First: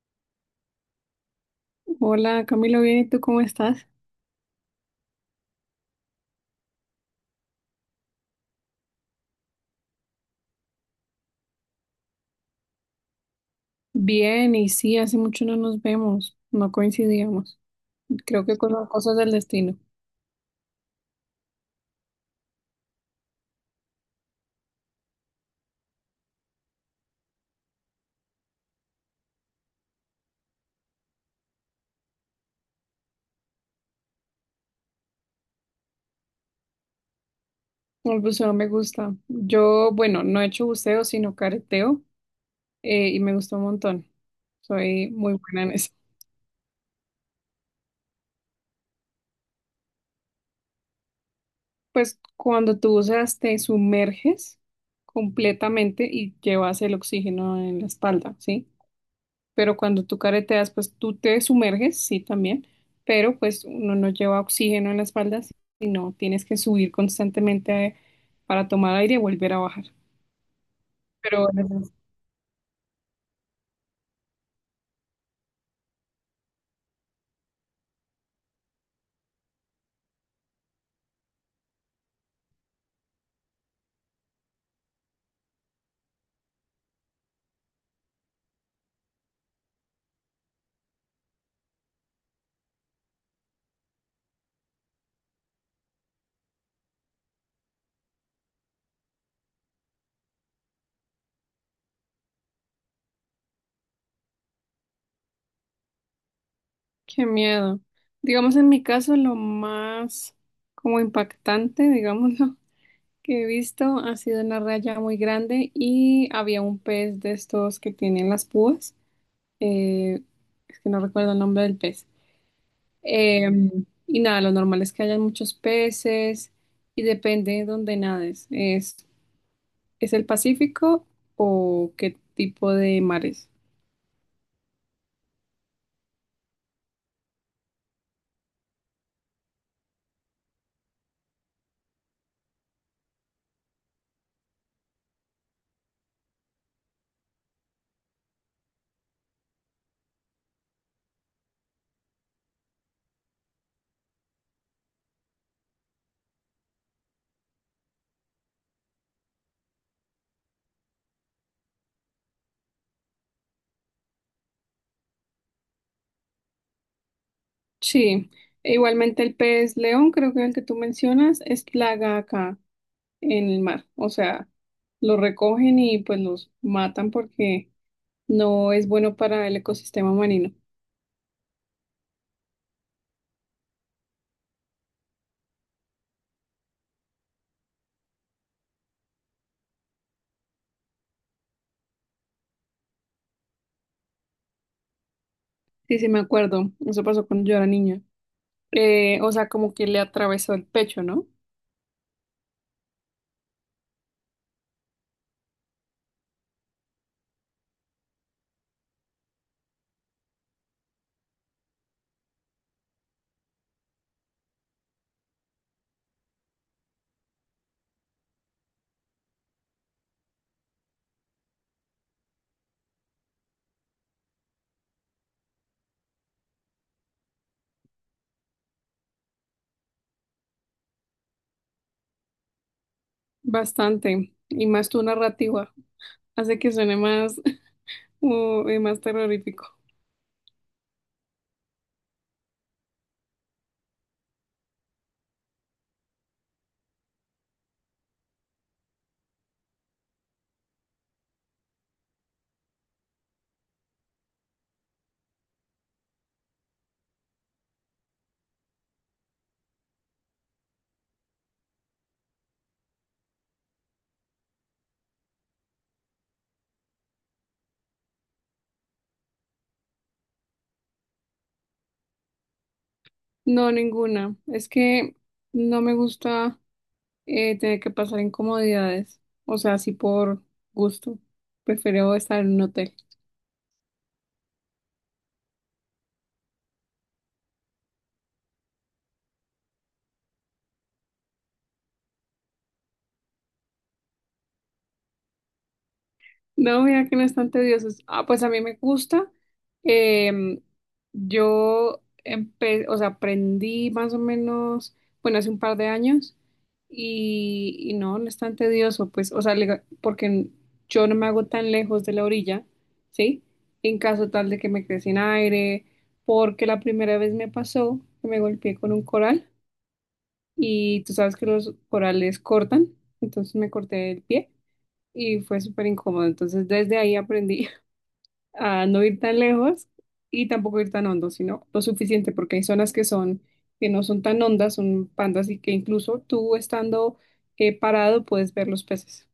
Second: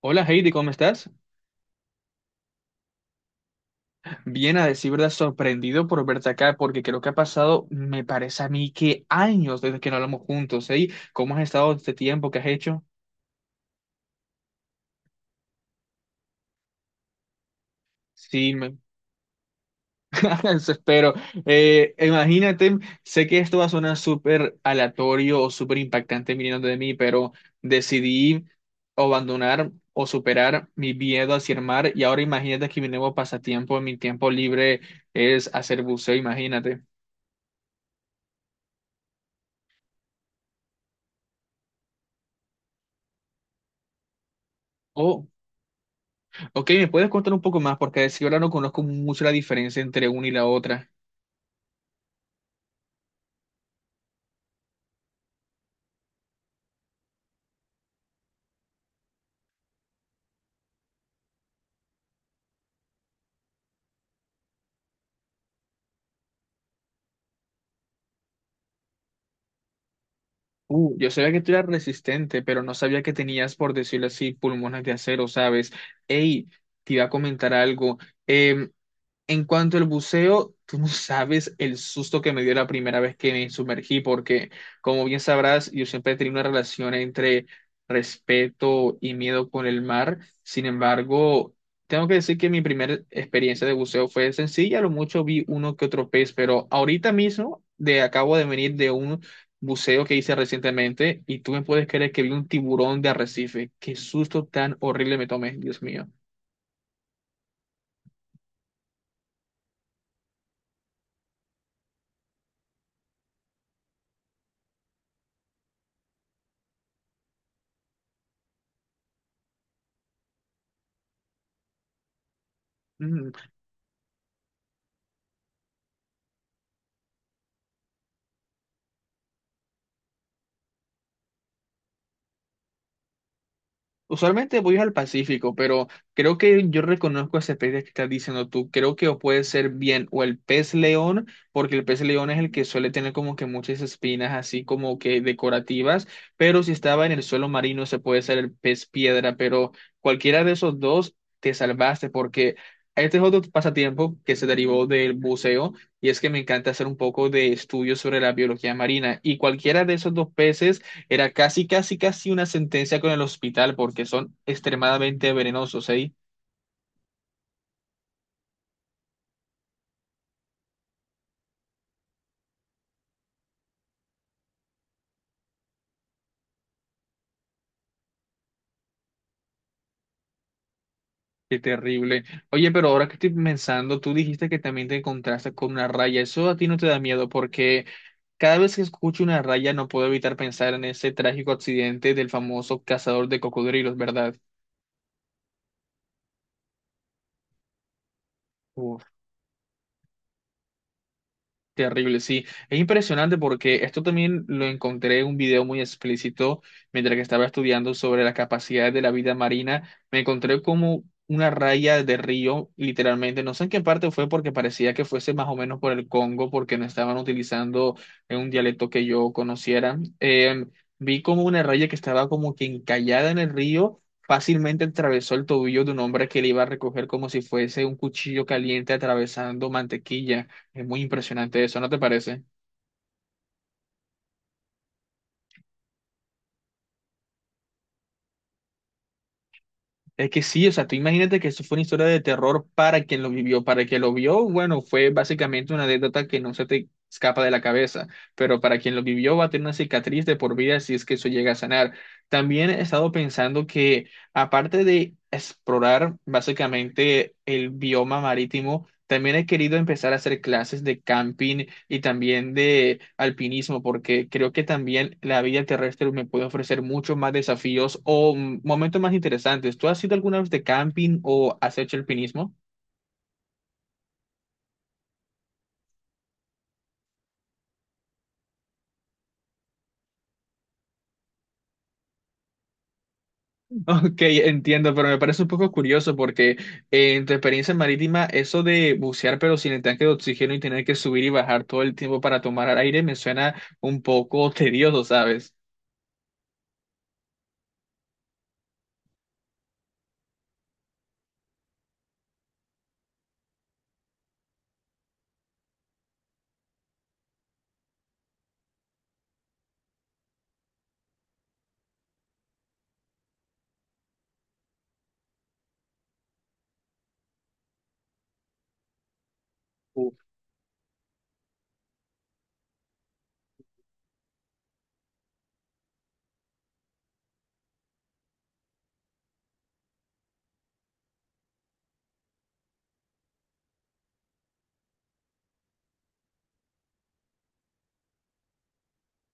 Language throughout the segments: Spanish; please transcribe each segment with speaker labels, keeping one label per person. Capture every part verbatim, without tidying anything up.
Speaker 1: Hola Heidi, ¿cómo estás?
Speaker 2: Hola, Camilo, bien, ¿y tú cómo estás?
Speaker 1: Bien, a decir verdad, sorprendido por verte acá porque creo que ha pasado, me parece a mí que años desde que no hablamos juntos, ¿eh? ¿Cómo has estado este tiempo que has hecho?
Speaker 2: Bien, y sí, hace mucho no nos vemos, no coincidíamos. Creo
Speaker 1: Sí,
Speaker 2: que con
Speaker 1: me...
Speaker 2: las cosas del destino.
Speaker 1: eso espero. Eh, imagínate, sé que esto va a sonar súper aleatorio o súper impactante viniendo de mí, pero decidí abandonar o superar mi miedo hacia el mar y ahora imagínate que mi nuevo pasatiempo en mi tiempo libre es hacer buceo, imagínate.
Speaker 2: El buceo me gusta. Yo, bueno, no he hecho buceo, sino careteo, eh, y me gustó un montón. Soy
Speaker 1: Oh.
Speaker 2: muy buena en eso.
Speaker 1: Ok, ¿me puedes contar un poco más? Porque si ahora no conozco mucho la diferencia entre una y la otra.
Speaker 2: Pues cuando tú buceas, te sumerges completamente y llevas el oxígeno en la espalda, ¿sí? Pero cuando tú careteas, pues tú te sumerges, sí, también, pero pues uno no lleva oxígeno en la espalda, sino tienes que subir constantemente eh, para tomar aire y volver a bajar.
Speaker 1: Uh, yo sabía que
Speaker 2: Pero
Speaker 1: tú eras
Speaker 2: ujú.
Speaker 1: resistente, pero no sabía que tenías, por decirlo así, pulmones de acero, ¿sabes? Ey, te iba a comentar algo. Em, En cuanto al buceo, tú no sabes el susto que me dio la primera vez que me sumergí, porque como bien sabrás, yo siempre he tenido una relación entre respeto y miedo con el mar. Sin embargo, tengo que decir que mi primera experiencia de buceo fue sencilla, a lo mucho vi uno que otro pez, pero ahorita mismo de, acabo de venir de un buceo que hice recientemente y tú me puedes creer que vi un tiburón de arrecife. Qué susto tan horrible me tomé, Dios mío.
Speaker 2: Qué miedo. Digamos, en mi caso, lo más como impactante, digámoslo, que he visto ha sido una raya muy grande y había un pez de estos que tienen las púas. eh, es que no recuerdo el nombre del pez.
Speaker 1: Ujú.
Speaker 2: Eh, y nada, lo normal es que hayan muchos peces y depende de dónde nades. ¿Es, ¿es el Pacífico o qué tipo de mares?
Speaker 1: Usualmente voy al Pacífico, pero creo que yo reconozco ese pez que estás diciendo tú. Creo que o puede ser bien o el pez león, porque el pez león es el que suele tener como que muchas espinas así como que decorativas, pero si estaba en el suelo marino se puede ser el pez piedra, pero cualquiera de esos dos te salvaste porque este es otro pasatiempo que se derivó del buceo y es que me encanta hacer un poco de estudio sobre la biología marina y cualquiera de esos dos peces era casi, casi, casi una sentencia con el hospital porque son extremadamente venenosos, ¿eh?
Speaker 2: Sí, e igualmente el pez león, creo que el que tú mencionas, es plaga acá en el mar. O sea, los recogen y pues los matan porque no es bueno para el ecosistema marino.
Speaker 1: Qué terrible. Oye, pero ahora que estoy pensando, tú dijiste que también te encontraste con una raya. Eso a ti no te da miedo porque cada vez que escucho una raya no puedo evitar pensar en ese trágico accidente del famoso cazador de cocodrilos, ¿verdad?
Speaker 2: Sí, sí, me acuerdo. Eso pasó cuando yo era niña.
Speaker 1: Uf.
Speaker 2: Eh, o sea, como que le atravesó el pecho, ¿no?
Speaker 1: Terrible, sí. Es impresionante porque esto también lo encontré en un video muy explícito mientras que estaba estudiando sobre las capacidades de la vida marina. Me encontré como una raya de río, literalmente. No sé en qué parte fue porque parecía que fuese más o menos por el Congo porque no estaban utilizando eh, un dialecto que yo conociera. Eh, vi como una raya que estaba como que encallada en el río. Fácilmente atravesó el tobillo de un hombre que le iba a recoger como si fuese un cuchillo caliente atravesando mantequilla. Es muy impresionante eso, ¿no te parece?
Speaker 2: Bastante, y más tu narrativa, hace que suene más, uh, eh, más terrorífico.
Speaker 1: Es que sí, o sea, tú imagínate que eso fue una historia de terror para quien lo vivió, para quien lo vio, bueno, fue básicamente una anécdota que no se te escapa de la cabeza, pero para quien lo vivió va a tener una cicatriz de por vida si es que eso llega a sanar. También he estado pensando que aparte de explorar básicamente el bioma marítimo, también he querido empezar a hacer clases de camping y también de alpinismo, porque creo que también la vida terrestre me puede ofrecer muchos más desafíos o mm, momentos más interesantes. ¿Tú has ido alguna vez de camping o has hecho alpinismo?
Speaker 2: No, ninguna. Es que no me gusta eh, tener que pasar incomodidades, o sea, así por gusto. Prefiero estar en un hotel.
Speaker 1: Ok, entiendo, pero me parece un poco curioso porque eh, en tu experiencia marítima, eso de bucear pero sin el tanque de oxígeno y tener que subir y bajar todo el tiempo para tomar aire me suena un poco tedioso, ¿sabes?
Speaker 2: No, mira que no es tan tedioso. Ah, pues a mí me gusta. Em, yo empe- o sea, aprendí más o menos, bueno, hace un par de años y, y no, no es tan tedioso, pues, o sea, le- porque yo no me hago tan lejos de la orilla, ¿sí? En caso tal de que me quede sin aire, porque la primera vez me pasó que me golpeé con un coral y tú sabes que los corales cortan, entonces me corté el pie y fue súper incómodo. Entonces, desde ahí aprendí a no ir tan lejos y tampoco ir tan hondo, sino lo suficiente, porque hay zonas que son, que no son tan hondas, son pandas y que incluso tú estando eh, parado puedes ver los peces.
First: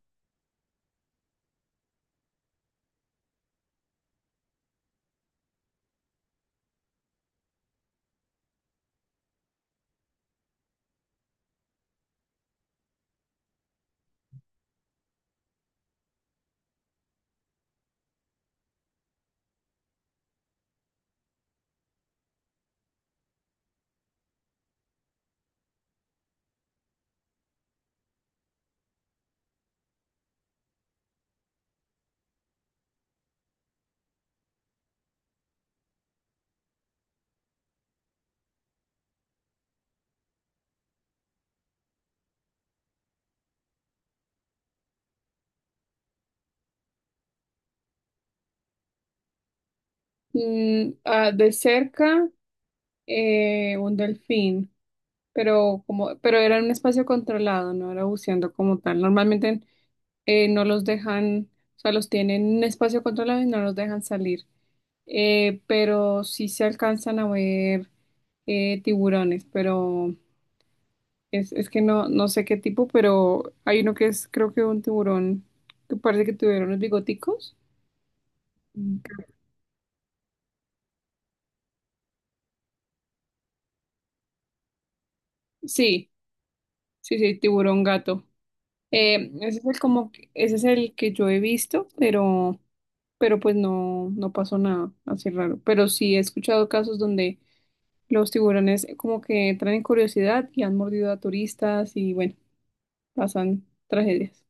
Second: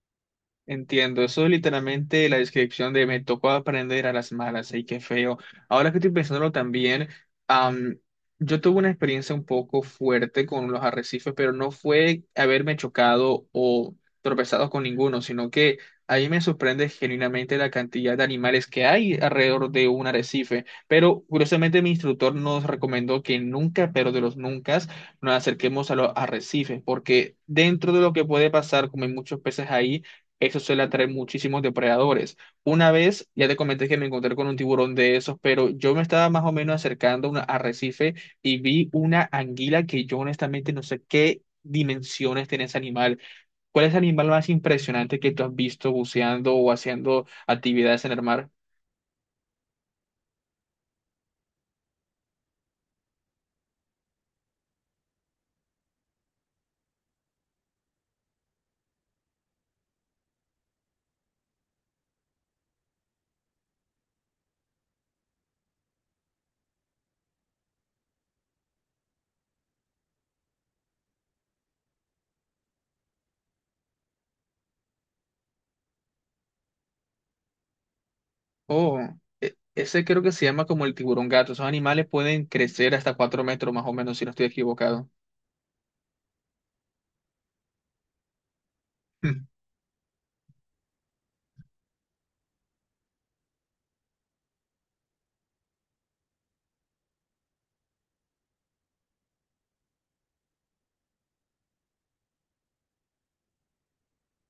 Speaker 1: Entiendo, eso es literalmente la descripción de me tocó aprender a las malas, y qué feo. Ahora que estoy pensándolo también, am, yo tuve una experiencia un poco fuerte con los arrecifes, pero no fue haberme chocado o tropezado con ninguno, sino que a mí me sorprende genuinamente la cantidad de animales que hay alrededor de un arrecife. Pero curiosamente mi instructor nos recomendó que nunca, pero de los nunca, nos acerquemos a los arrecifes, porque dentro de lo que puede pasar, como hay muchos peces ahí, eso suele atraer muchísimos depredadores. Una vez, ya te comenté que me encontré con un tiburón de esos, pero yo me estaba más o menos acercando a un arrecife y vi una anguila que yo honestamente no sé qué dimensiones tiene ese animal. ¿Cuál es el animal más impresionante que tú has visto buceando o haciendo actividades en el mar?
Speaker 2: Mm, ah, de cerca, eh, un delfín, pero como, pero era en un espacio controlado, no era buceando como tal. Normalmente eh, no los dejan, o sea, los tienen en un espacio controlado y no los dejan salir. Eh, pero sí se alcanzan a ver eh, tiburones, pero es, es que no, no sé qué tipo, pero hay uno que es, creo que un tiburón que parece que tuvieron unos bigoticos.
Speaker 1: Oh,
Speaker 2: Mm.
Speaker 1: e- ese creo que se llama como el tiburón gato. Esos animales pueden crecer hasta cuatro metros más o menos, si no estoy equivocado.
Speaker 2: Sí, sí, sí, tiburón gato. Eh, ese es el como, que- ese es el que yo he visto, pero, pero pues no, no pasó nada así raro. Pero sí he escuchado casos donde los tiburones como que traen curiosidad y han mordido a turistas y bueno, pasan tragedias.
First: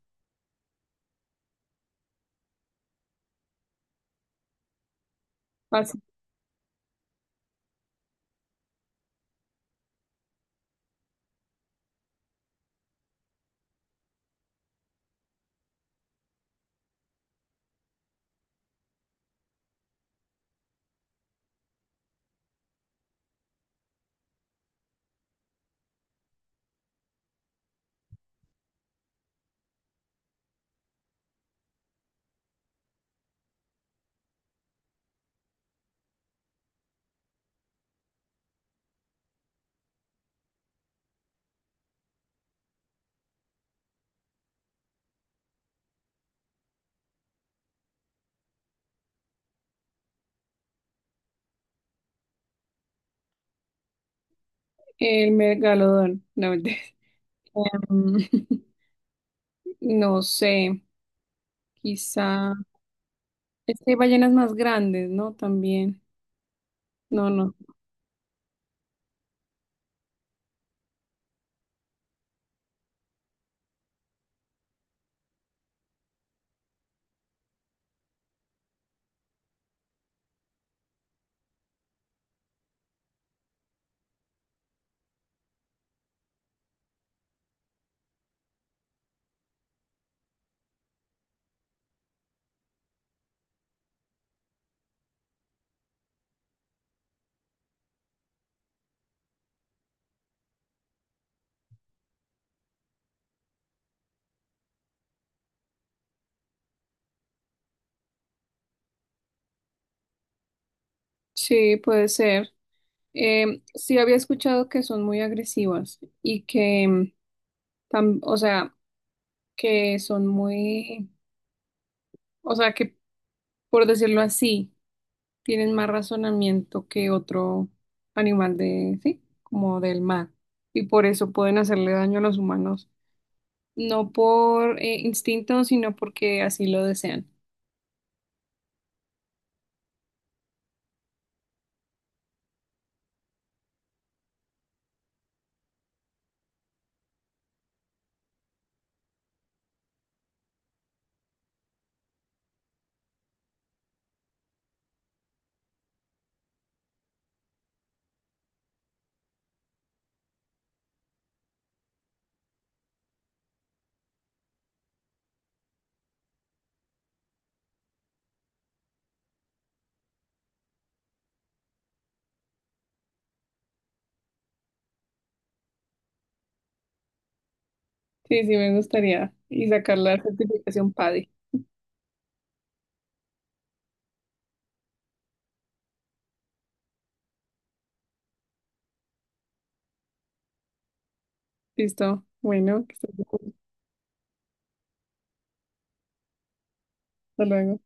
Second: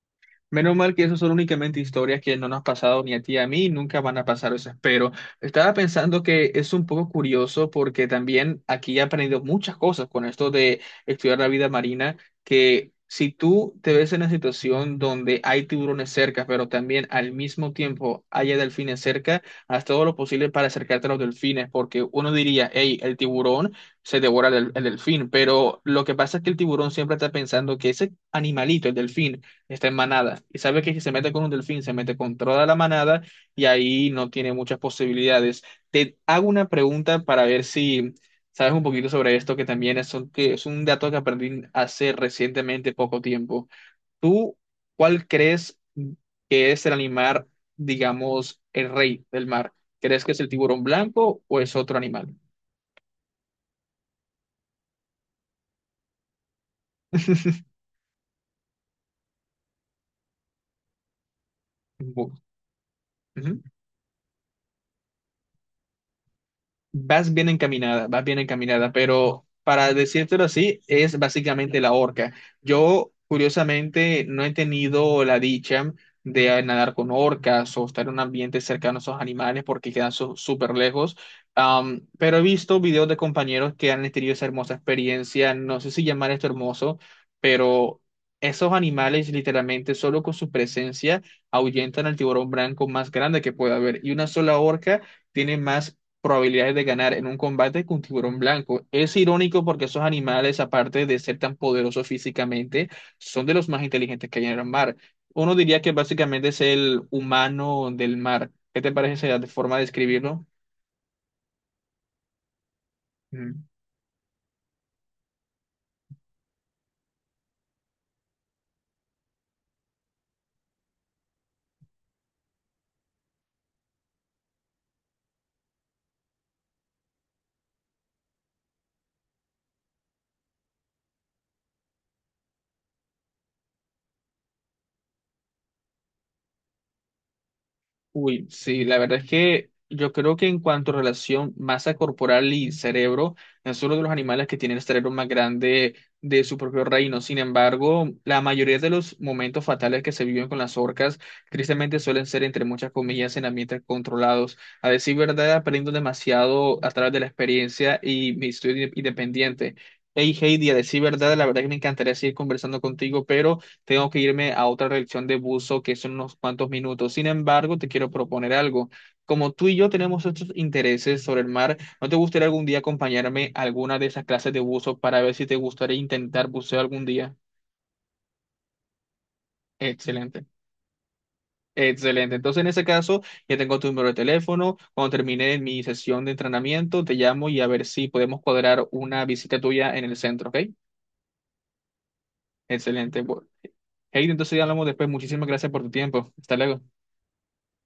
Speaker 1: Menos mal que eso son únicamente historias que no nos han pasado ni a ti ni a mí, nunca van a pasar, eso espero. Estaba pensando que es un poco curioso porque también aquí he aprendido muchas cosas con esto de estudiar la vida marina, que si tú te ves en una situación donde hay tiburones cerca, pero también al mismo tiempo haya delfines cerca, haz todo lo posible para acercarte a los delfines, porque uno diría, hey, el tiburón se devora el, el delfín, pero lo que pasa es que el tiburón siempre está pensando que ese animalito, el delfín, está en manada. Y sabe que si se mete con un delfín, se mete con toda la manada y ahí no tiene muchas posibilidades. Te hago una pregunta para ver si sabes un poquito sobre esto, que también es un, que es un dato que aprendí hace recientemente poco tiempo. ¿Tú cuál crees que es el animal, digamos, el rey del mar? ¿Crees que es el tiburón blanco o es otro animal?
Speaker 2: El megalodón, no mentira. Em, no sé, quizá.
Speaker 1: Ujú.
Speaker 2: Es que hay ballenas más grandes, ¿no? También. No,
Speaker 1: Vas bien
Speaker 2: no.
Speaker 1: encaminada, vas bien encaminada, pero para decírtelo así, es básicamente la orca. Yo, curiosamente, no he tenido la dicha de nadar con orcas o estar en un ambiente cercano a esos animales porque quedan su- súper lejos. Am, pero he visto videos de compañeros que han tenido esa hermosa experiencia. No sé si llamar esto hermoso, pero esos animales, literalmente, solo con su presencia, ahuyentan al tiburón blanco más grande que pueda haber. Y una sola orca tiene más probabilidades de ganar en un combate que un tiburón blanco. Es irónico porque esos animales, aparte de ser tan poderosos físicamente, son de los más inteligentes que hay en el mar. Uno diría que básicamente es el humano del mar. ¿Qué te parece esa forma de describirlo?
Speaker 2: Sí, puede ser. Em, sí, había escuchado que son muy agresivas y que, em, tam- o sea, que son muy, o sea, que por decirlo así, tienen más razonamiento que otro animal de, sí, como del mar. Y por eso pueden hacerle daño a los humanos, no por eh, instinto, sino porque así lo desean.
Speaker 1: Uy, sí, la verdad es que yo creo que en cuanto a relación masa corporal y cerebro, no es uno de los animales que tiene el cerebro más grande de su propio reino. Sin embargo, la mayoría de los momentos fatales que se viven con las orcas, tristemente suelen ser, entre muchas comillas, en ambientes controlados. A decir verdad, aprendo demasiado a través de la experiencia y mi estudio independiente. Hey Heidi, a decir verdad, la verdad que me encantaría seguir conversando contigo, pero... tengo que irme a otra reacción de buzo que son unos cuantos minutos. Sin embargo, te quiero proponer algo. Como tú y yo tenemos estos intereses sobre el mar, ¿no te gustaría algún día acompañarme a alguna de esas clases de buzo para ver si te gustaría intentar buceo algún día?
Speaker 2: Sí, sí, me gustaría. Y sacar la
Speaker 1: Excelente.
Speaker 2: certificación PADI.
Speaker 1: Excelente. Entonces, en ese caso, ya tengo tu número de teléfono. Cuando termine mi sesión de entrenamiento, te llamo y a ver si podemos cuadrar una visita tuya en el centro, ¿ok?
Speaker 2: Listo. Bueno, que estés
Speaker 1: Excelente. Bu-
Speaker 2: bien.
Speaker 1: Hey, entonces ya hablamos después. Muchísimas gracias por tu tiempo. Hasta luego.
Speaker 2: Hasta luego.